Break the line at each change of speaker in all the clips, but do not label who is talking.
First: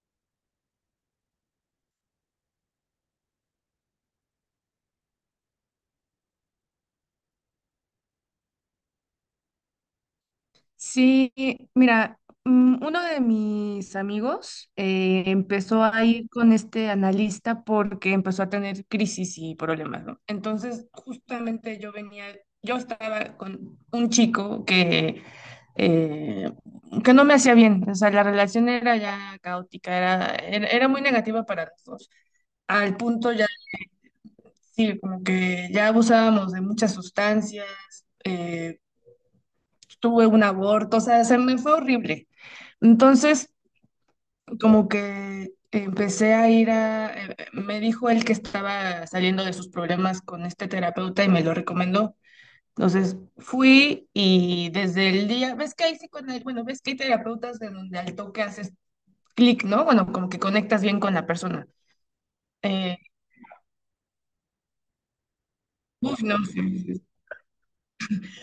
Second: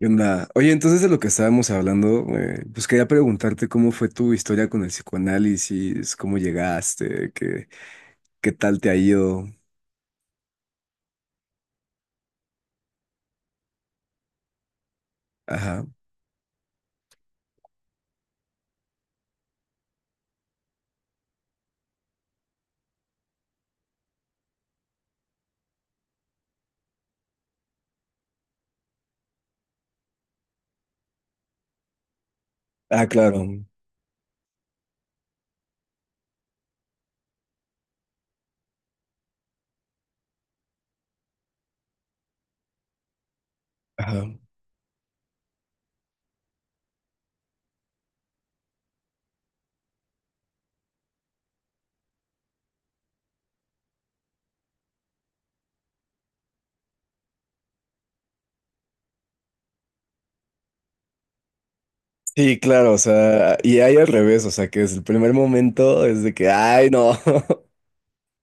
¿Qué onda? Oye, entonces de lo que estábamos hablando, pues quería preguntarte cómo fue tu historia con el psicoanálisis, cómo llegaste, qué tal te ha ido.
Sí, mira, uno de mis amigos empezó
Ajá.
a ir con este analista porque empezó a tener crisis y problemas, ¿no? Entonces, justamente yo estaba con un chico eh, que no me hacía bien, o sea, la relación era ya caótica, era muy negativa para los dos, al
Ah,
punto
claro.
ya, sí, como que ya abusábamos de muchas sustancias, eh, tuve un aborto, o sea, se me fue horrible. Entonces,
Ajá.
como que empecé a ir me dijo él que estaba saliendo de sus problemas con este terapeuta y me lo recomendó. Entonces fui y desde el día, ves que hay bueno, ves que hay terapeutas en donde al toque haces clic, ¿no? Bueno, como que conectas bien con la persona.
Sí, claro,
Eh,
o sea, y hay al revés, o sea, que desde el primer momento
Uf,
es de
no,
que,
sí,
ay,
sí, sí.
no.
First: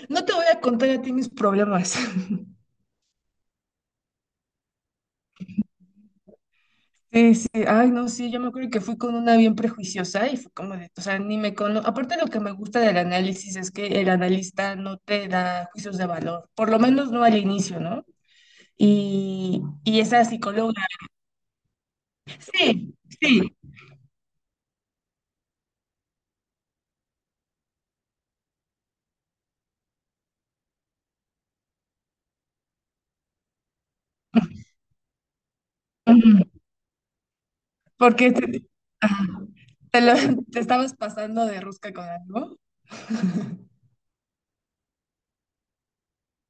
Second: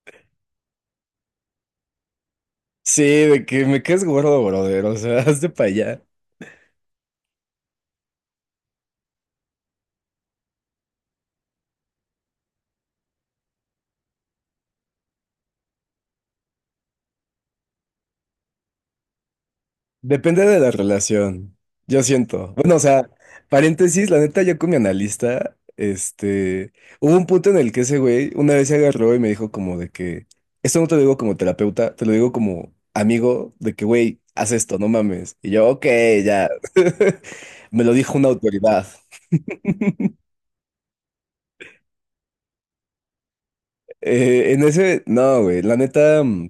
No te voy a contar a ti mis problemas.
Sí, de que me quedes gordo, brother, o sea, hazte para allá.
Sí, sí, ay, no, sí, yo me acuerdo que fui con una bien prejuiciosa y fue como de, o sea, ni me cono... aparte lo que me gusta del análisis es que el analista no te da juicios de valor, por lo menos no al inicio, ¿no? Y esa
Depende de la
psicóloga,
relación, yo siento. Bueno, o
sí,
sea,
sí,
paréntesis, la neta, yo con mi analista, hubo un punto en el que ese güey una vez se agarró y me dijo como de que, esto no te lo digo como terapeuta, te lo digo como amigo, de que, güey, haz esto, no mames. Y yo, ok,
ujú,
ya. Me lo dijo una
porque te,
autoridad.
ajá, te, lo- te estabas pasando de rosca con algo.
En ese, no, güey, la neta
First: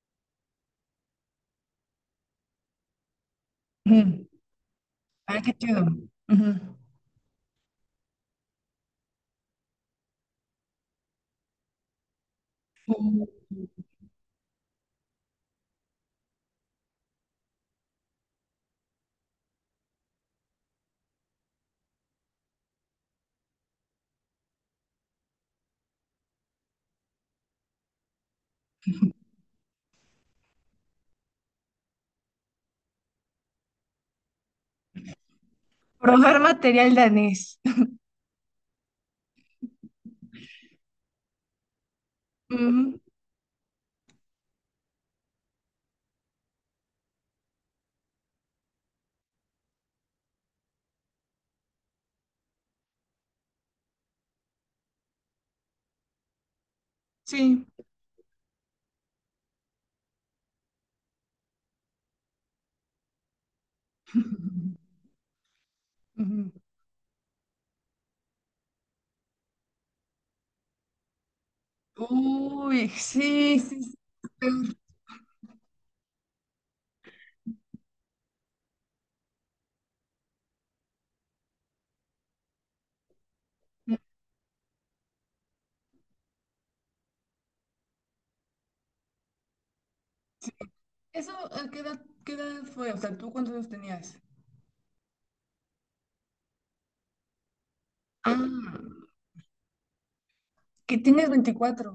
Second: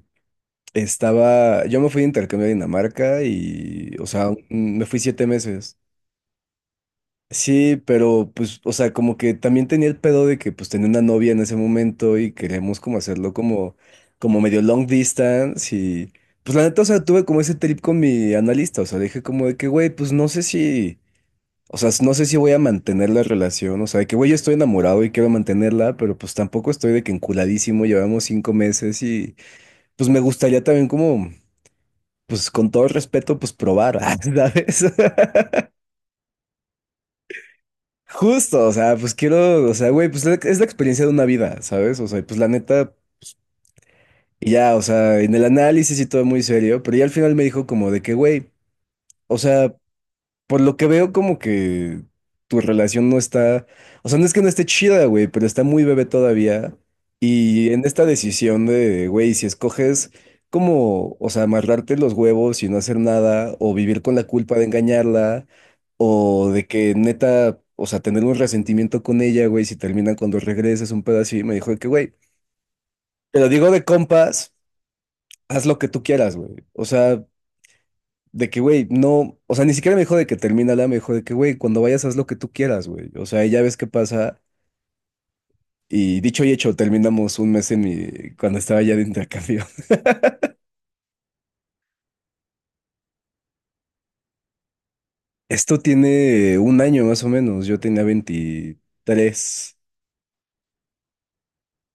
estaba, yo me fui de intercambio a Dinamarca y, o
Ujú.
sea, me fui siete
Ay, qué
meses.
chido. Ujú.
Sí, pero pues, o sea, como que también tenía el pedo de que pues tenía una novia en ese momento y queríamos como hacerlo como medio long distance y pues la neta, o sea, tuve como ese trip con mi analista, o sea, dije como de que, güey, pues no sé si, o sea, no sé si voy a mantener la relación, o sea, de que, güey, yo estoy enamorado y quiero mantenerla, pero pues tampoco estoy de que enculadísimo, llevamos 5 meses y pues me gustaría también como, pues con todo respeto, pues probar, ¿sabes?
Probar material danés.
Justo, o sea, pues quiero, o sea, güey, pues es la experiencia de una vida, ¿sabes? O sea, y pues la neta,
Ujú.
y ya, o sea, en el análisis y todo muy serio, pero ya al final me dijo como de que, güey, o sea, por lo que veo, como que tu relación no está, o sea, no es que no esté chida, güey, pero está muy bebé todavía.
Sí.
Y en esta decisión de, güey, si escoges como, o sea, amarrarte los huevos y no hacer nada, o vivir con la culpa de engañarla, o
Ujú.
de que neta, o sea, tener un resentimiento con ella, güey, si terminan cuando regreses un pedo así, me dijo de que, güey,
Uy,
te lo
sí,
digo
sí,
de
sí.
compas,
Súper.
haz lo que tú quieras, güey. O sea, de que, güey, no, o sea, ni siquiera me dijo de que termínala, me dijo de que, güey, cuando vayas haz lo que tú quieras, güey. O sea, y ya ves qué pasa. Y dicho y hecho, terminamos un mes en mi, cuando estaba ya de intercambio.
¿Eso a qué edad fue? O sea, ¿tú cuántos años tenías?
Esto tiene un año más o menos, yo tenía
Ah,
23.
que tienes 24.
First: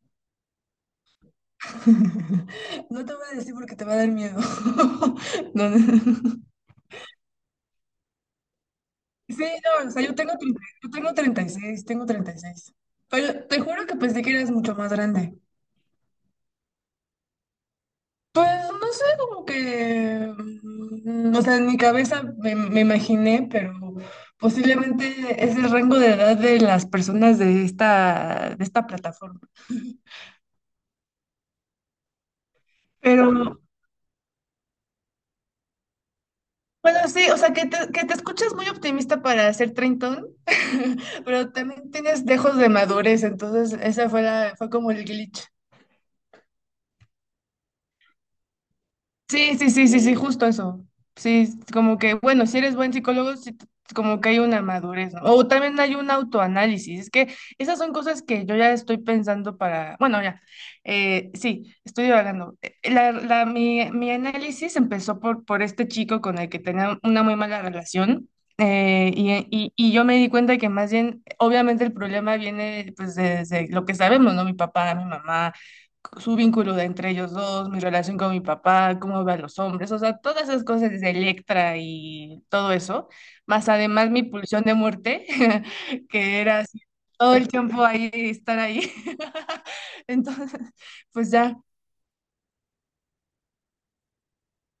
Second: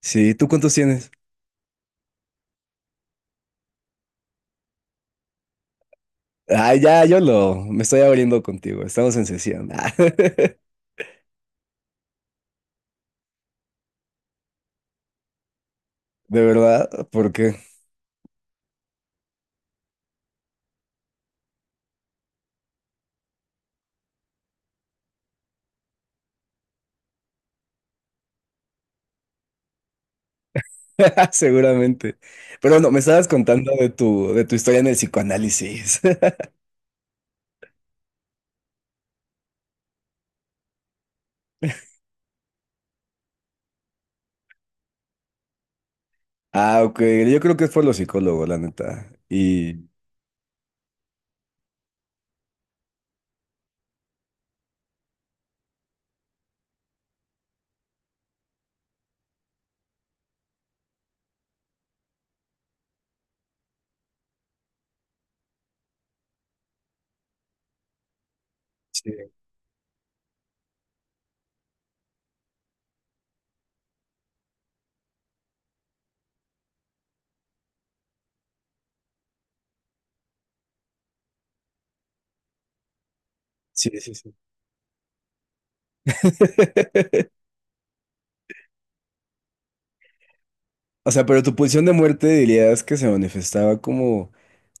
Sí, ¿tú cuántos tienes?
No te voy a decir porque te va a dar miedo. No, no.
Ah, ya, me estoy abriendo contigo, estamos en
Sí,
sesión.
no, o
Ah,
sea, yo tengo treinta y seis. Pero te juro que pensé que eras mucho más grande.
de verdad, porque
Pues no sé, como que, o sea, en mi cabeza me imaginé, pero posiblemente es el rango de edad de las personas de esta plataforma.
seguramente. Pero no, me
Pero
estabas contando de tu historia en el psicoanálisis.
bueno, sí, o sea, que te escuchas muy optimista para ser treintón, pero también tienes dejos de madurez, entonces esa fue la, fue como el glitch.
Ah, ok. Yo creo que es por los psicólogos, la neta.
Sí, sí,
Y...
sí, sí, sí, justo eso. Sí, como que, bueno, si eres buen psicólogo, como que hay una madurez, ¿no? O también hay un autoanálisis. Es que esas son cosas que yo ya estoy pensando para, bueno, ya, sí, estoy divagando. Mi análisis empezó por este chico con el que tenía una muy mala relación.
Sí,
Y yo me di cuenta que más bien, obviamente el problema viene pues desde lo que sabemos, ¿no? Mi papá, mi mamá, su vínculo de entre ellos dos, mi relación con mi papá, cómo veo a los hombres, o sea, todas esas cosas de Electra y todo eso, más
sí,
además
sí,
mi
sí.
pulsión de muerte, que era así, todo el tiempo ahí, estar ahí. Entonces,
O sea,
pues
pero tu
ya,
pulsión de muerte dirías que se manifestaba como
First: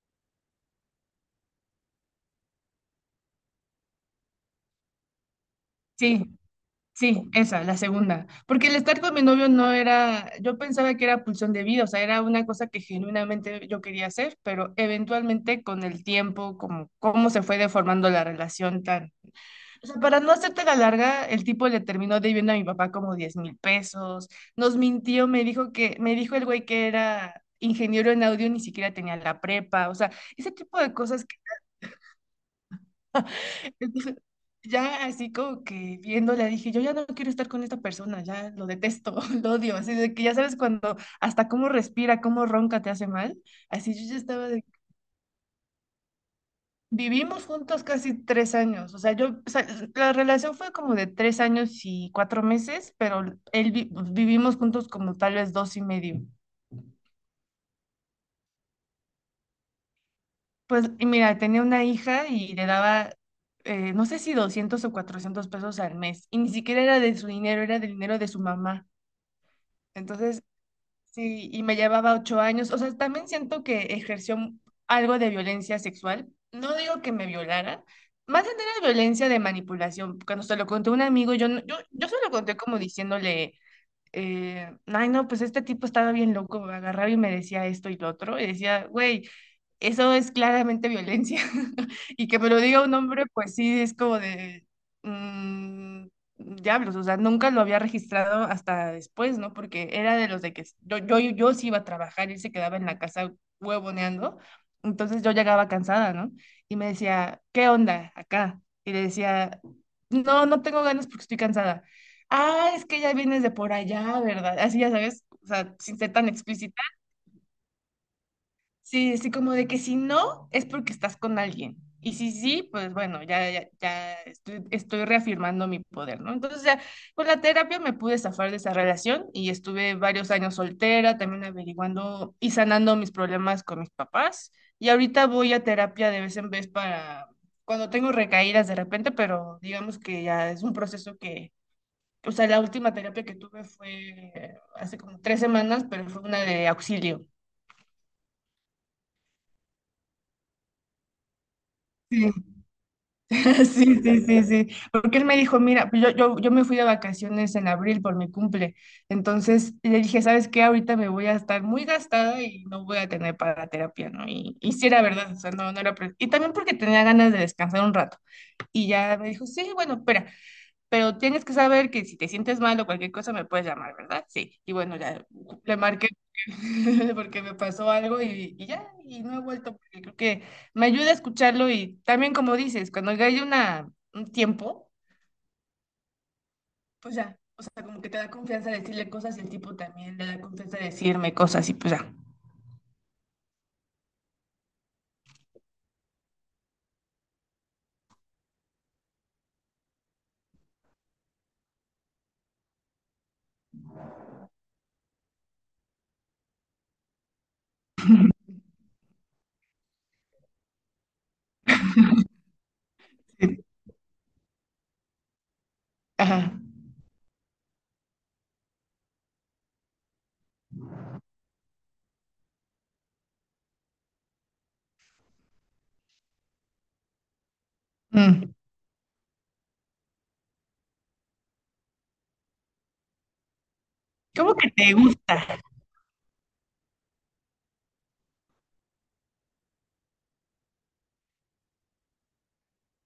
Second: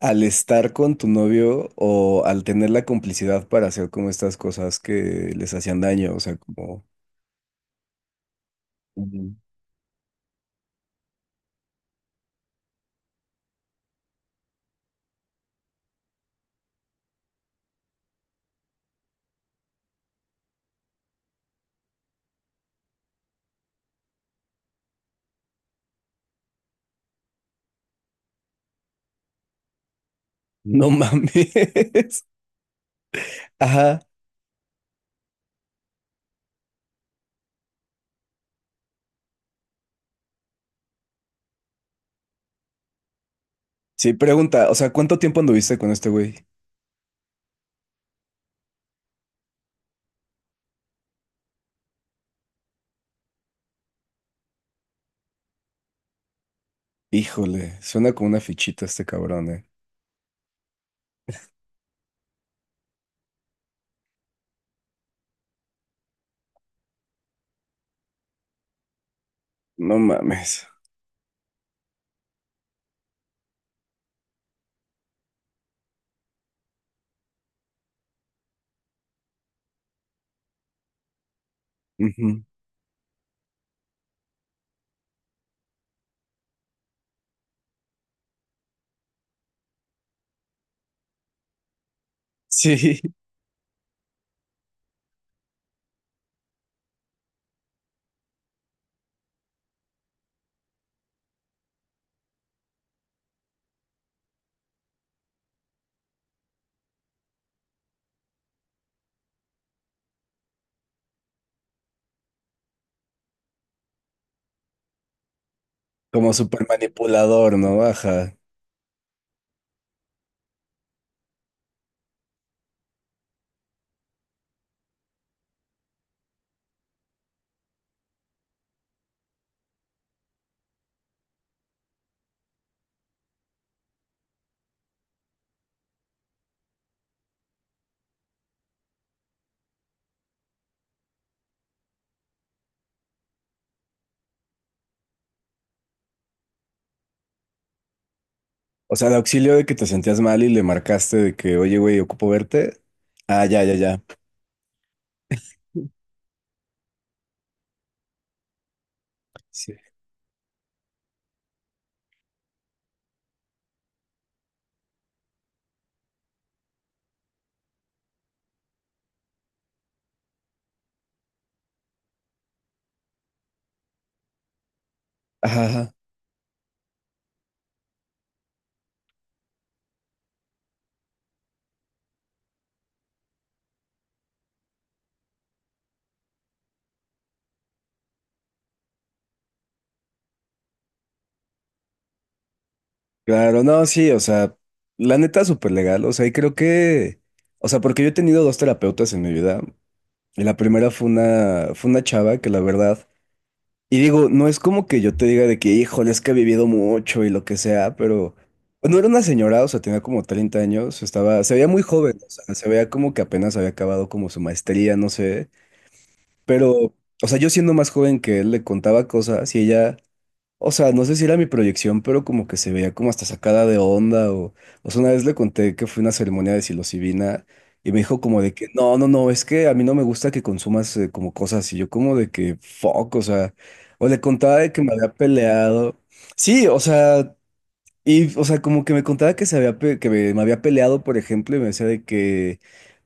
al estar con tu novio o al tener la complicidad para hacer como estas cosas que les hacían daño, o
sí,
sea, como...
sí, esa, la segunda. Porque el estar con mi
Ujú.
novio no era, yo pensaba que era pulsión de vida, o sea, era una cosa que genuinamente yo quería hacer, pero eventualmente con el tiempo, como cómo se fue deformando la relación tan. O sea, para no hacerte la larga, el tipo le terminó debiendo a mi papá como 10,000 pesos. Nos mintió, me dijo el güey que era ingeniero en audio, ni siquiera tenía la prepa. O sea, ese tipo
No
de cosas que
mames. Ajá.
ya así como que viéndola dije, yo ya no quiero estar con esta persona, ya lo detesto, lo odio. Así de que ya sabes cuando hasta cómo respira, cómo ronca te hace mal. Así yo
Sí,
ya estaba de.
pregunta, o sea, ¿cuánto tiempo anduviste con este güey?
Vivimos juntos casi 3 años, o sea, yo, o sea, la relación fue como de 3 años y 4 meses, pero vivimos juntos como tal vez 2 y medio.
Híjole, suena como una fichita este cabrón, eh.
Pues, y mira, tenía una hija y le daba, no sé si 200 o 400 pesos al mes, y ni siquiera era de su dinero, era del dinero de su mamá.
No
Entonces,
mames.
sí, y me llevaba 8 años. O sea, también siento que ejerció algo de violencia sexual. No digo que me violaran, más bien era violencia de manipulación. Cuando se lo conté a un amigo, yo, no- yo se lo
Ujú.
conté como diciéndole, ay, no, pues este tipo estaba bien loco, agarraba y me decía esto y lo otro. Y decía, güey, eso es claramente violencia. Y que me lo diga un
Sí.
hombre, pues sí, es como de, mm, diablos. O sea, nunca lo había registrado hasta después, ¿no? Porque era de los de que yo sí iba a trabajar, él se quedaba en la casa huevoneando. Entonces yo llegaba cansada, ¿no? Y me decía, ¿qué onda acá? Y le decía, no, no tengo ganas porque estoy cansada. Ah, es que ya vienes de por allá, ¿verdad? Así ya sabes, o sea, sin ser tan
Como súper
explícito.
manipulador, ¿no? Ajá.
Sí, sí, como de que si no, es porque estás con alguien. Y si sí, pues bueno, ya, ya, ya estoy reafirmando mi poder, ¿no? Entonces, ya, con la terapia me pude zafar de esa relación y estuve varios años soltera, también averiguando y sanando mis problemas con mis papás. Y ahorita voy a terapia de vez en vez para cuando tengo recaídas de repente, pero digamos que ya es un proceso que, o sea, la última terapia que tuve fue hace como 3 semanas, pero fue una de auxilio.
O sea, de auxilio de que te sentías mal y le marcaste de que, oye, güey, ocupo verte. Ah, ya, ya,
Sí,
ya.
sí, sí, sí. Porque él me dijo, mira, pues yo me fui de vacaciones en abril por mi cumple.
Sí.
Entonces le dije, ¿sabes qué? Ahorita me voy a estar muy gastada y no voy a tener para terapia, ¿no? Y sí era verdad, o sea, no, no era. Y también porque tenía ganas de descansar un rato. Y ya me dijo, sí, bueno, espera, pero tienes que saber que si te sientes mal o cualquier cosa me puedes llamar, ¿verdad? Sí. Y bueno, ya
Ajá,
le
ajá.
marqué porque me pasó algo y ya, y no he vuelto porque creo que me ayuda a escucharlo y también como dices, cuando ya hay una, un tiempo, pues ya, o sea, como que te da confianza decirle cosas y el tipo también le da confianza decirme cosas y pues ya.
Claro, no, sí, o sea, la neta súper legal. O sea, y creo que, o sea, porque yo he tenido dos terapeutas en mi vida. Y la primera fue una chava que la verdad. Y digo, no es como que yo te diga de que, híjole, es que he vivido mucho y lo que sea, pero pues, no era una señora, o sea, tenía como 30 años, estaba, se veía muy joven, o sea, se veía como que apenas
Sí.
había acabado como su maestría, no sé,
Ajá.
pero, o sea, yo siendo más joven que él le contaba cosas y ella, o sea, no sé si era mi proyección, pero como que se veía como hasta sacada de onda o sea, una vez le conté que fue una ceremonia de psilocibina y me dijo como
Mm.
de que no, no, no, es que a mí no me gusta que consumas como cosas, y yo como de que fuck, o sea, o le
¿Cómo
contaba
que
de que
te
me había
gusta?
peleado. Sí, o sea, y o sea, como que me contaba que se había que me había peleado, por ejemplo, y me decía de que,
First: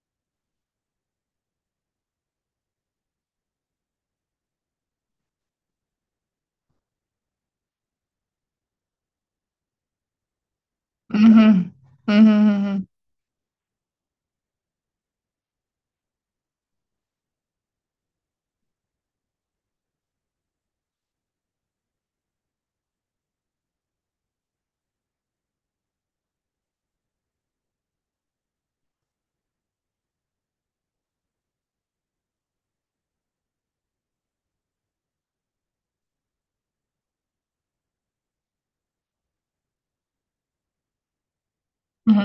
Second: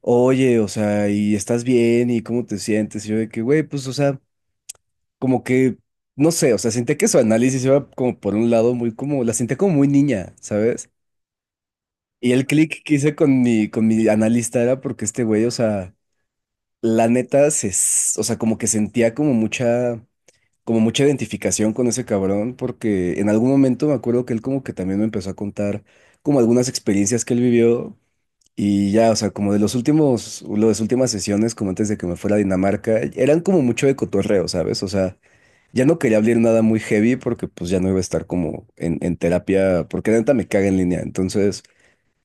oye, o sea, ¿y estás bien? ¿Y cómo te sientes? Y yo de que, güey, pues, o sea, como que, no sé, o sea, sentía que su análisis iba como por un lado muy como, la sentía como muy niña, ¿sabes?
Ujú,
Y
ujú,
el
ujú,
clic que hice con mi analista era porque este güey, o sea, la neta, o sea, como que sentía como mucha identificación con ese cabrón, porque en algún momento me acuerdo que él como que también me empezó a contar como algunas experiencias que él vivió y ya, o sea, como de los últimos, las últimas sesiones, como antes de que me fuera a Dinamarca, eran como mucho de cotorreo, ¿sabes? O sea, ya no quería abrir nada muy heavy porque pues ya no iba a estar como en terapia, porque la neta me caga en línea. Entonces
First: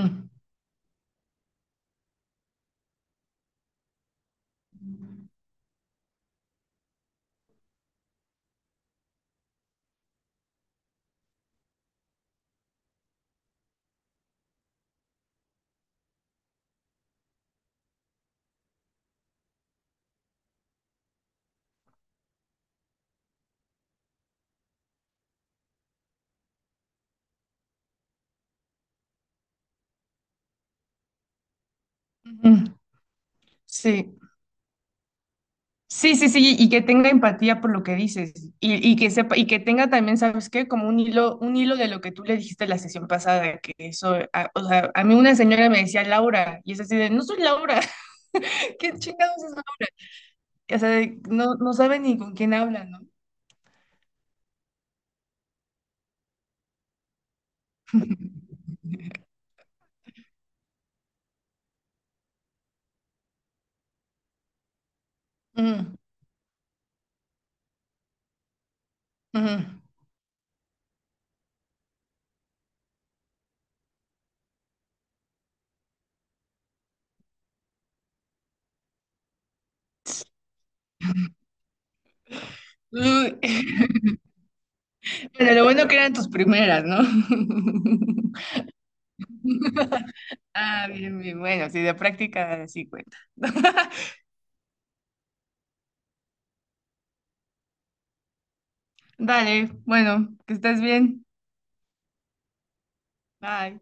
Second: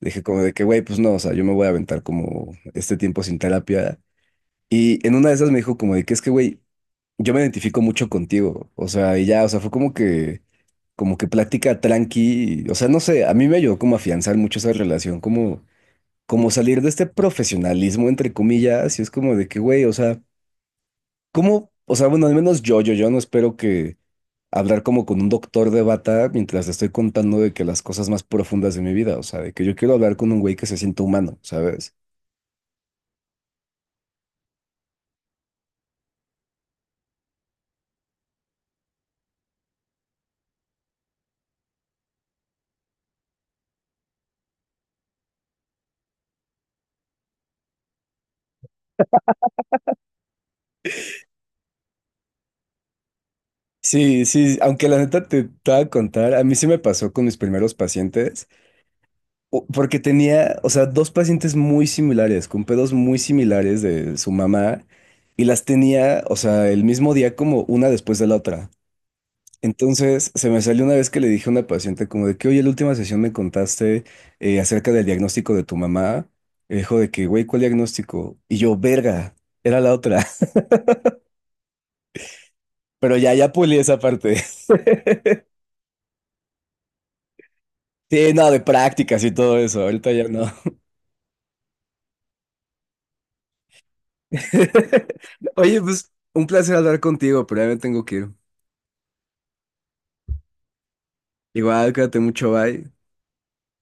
dije como de que, güey, pues no, o sea, yo me voy a aventar como este tiempo sin terapia. Y en una de esas me dijo como de que es que, güey, yo me identifico mucho contigo. O sea, y ya, o sea, fue como que plática tranqui. O sea, no sé, a mí me ayudó como a afianzar mucho esa relación, como como salir de este profesionalismo, entre comillas, y es como de que, güey, o sea, ¿cómo? O sea, bueno, al menos yo, yo no espero que hablar como con un doctor de bata mientras te estoy contando de que las cosas más profundas de mi vida, o sea, de que yo quiero hablar con un güey que se sienta humano, ¿sabes?
ujú. Sí. Sí, sí, sí, y que tenga empatía por lo que dices y que sepa y que tenga también, ¿sabes qué? Como un hilo de lo que tú le dijiste la sesión pasada, que eso, o sea, a mí una señora me decía Laura y es así de, no soy Laura, ¿qué chingados es Laura? O sea, no, no sabe ni con quién habla, ¿no?
Sí, sí, aunque la neta te, te voy a contar, a mí sí me pasó con mis primeros pacientes, o- porque tenía, o sea, dos pacientes muy similares, con pedos muy similares de su mamá, y las
Mm,
tenía, o sea, el mismo día como una después de la otra.
ujú.
Entonces, se me salió una vez que le dije a una paciente como de que, oye, la última sesión me contaste acerca del diagnóstico de tu mamá. Y dijo de que, güey, ¿cuál diagnóstico? Y yo, verga, era la otra. Pero ya,
Uy,
ya pulí esa parte.
Pero lo bueno que eran tus primeras, ¿no?
Sí, no, de prácticas y todo eso. Ahorita ya no.
Ah, bien, bien, bueno, sí, de práctica sí cuenta.
Oye, pues un placer hablar contigo, pero ya me tengo que ir.
Dale, bueno, que estés bien.
Igual, cuídate mucho, bye.
Bye.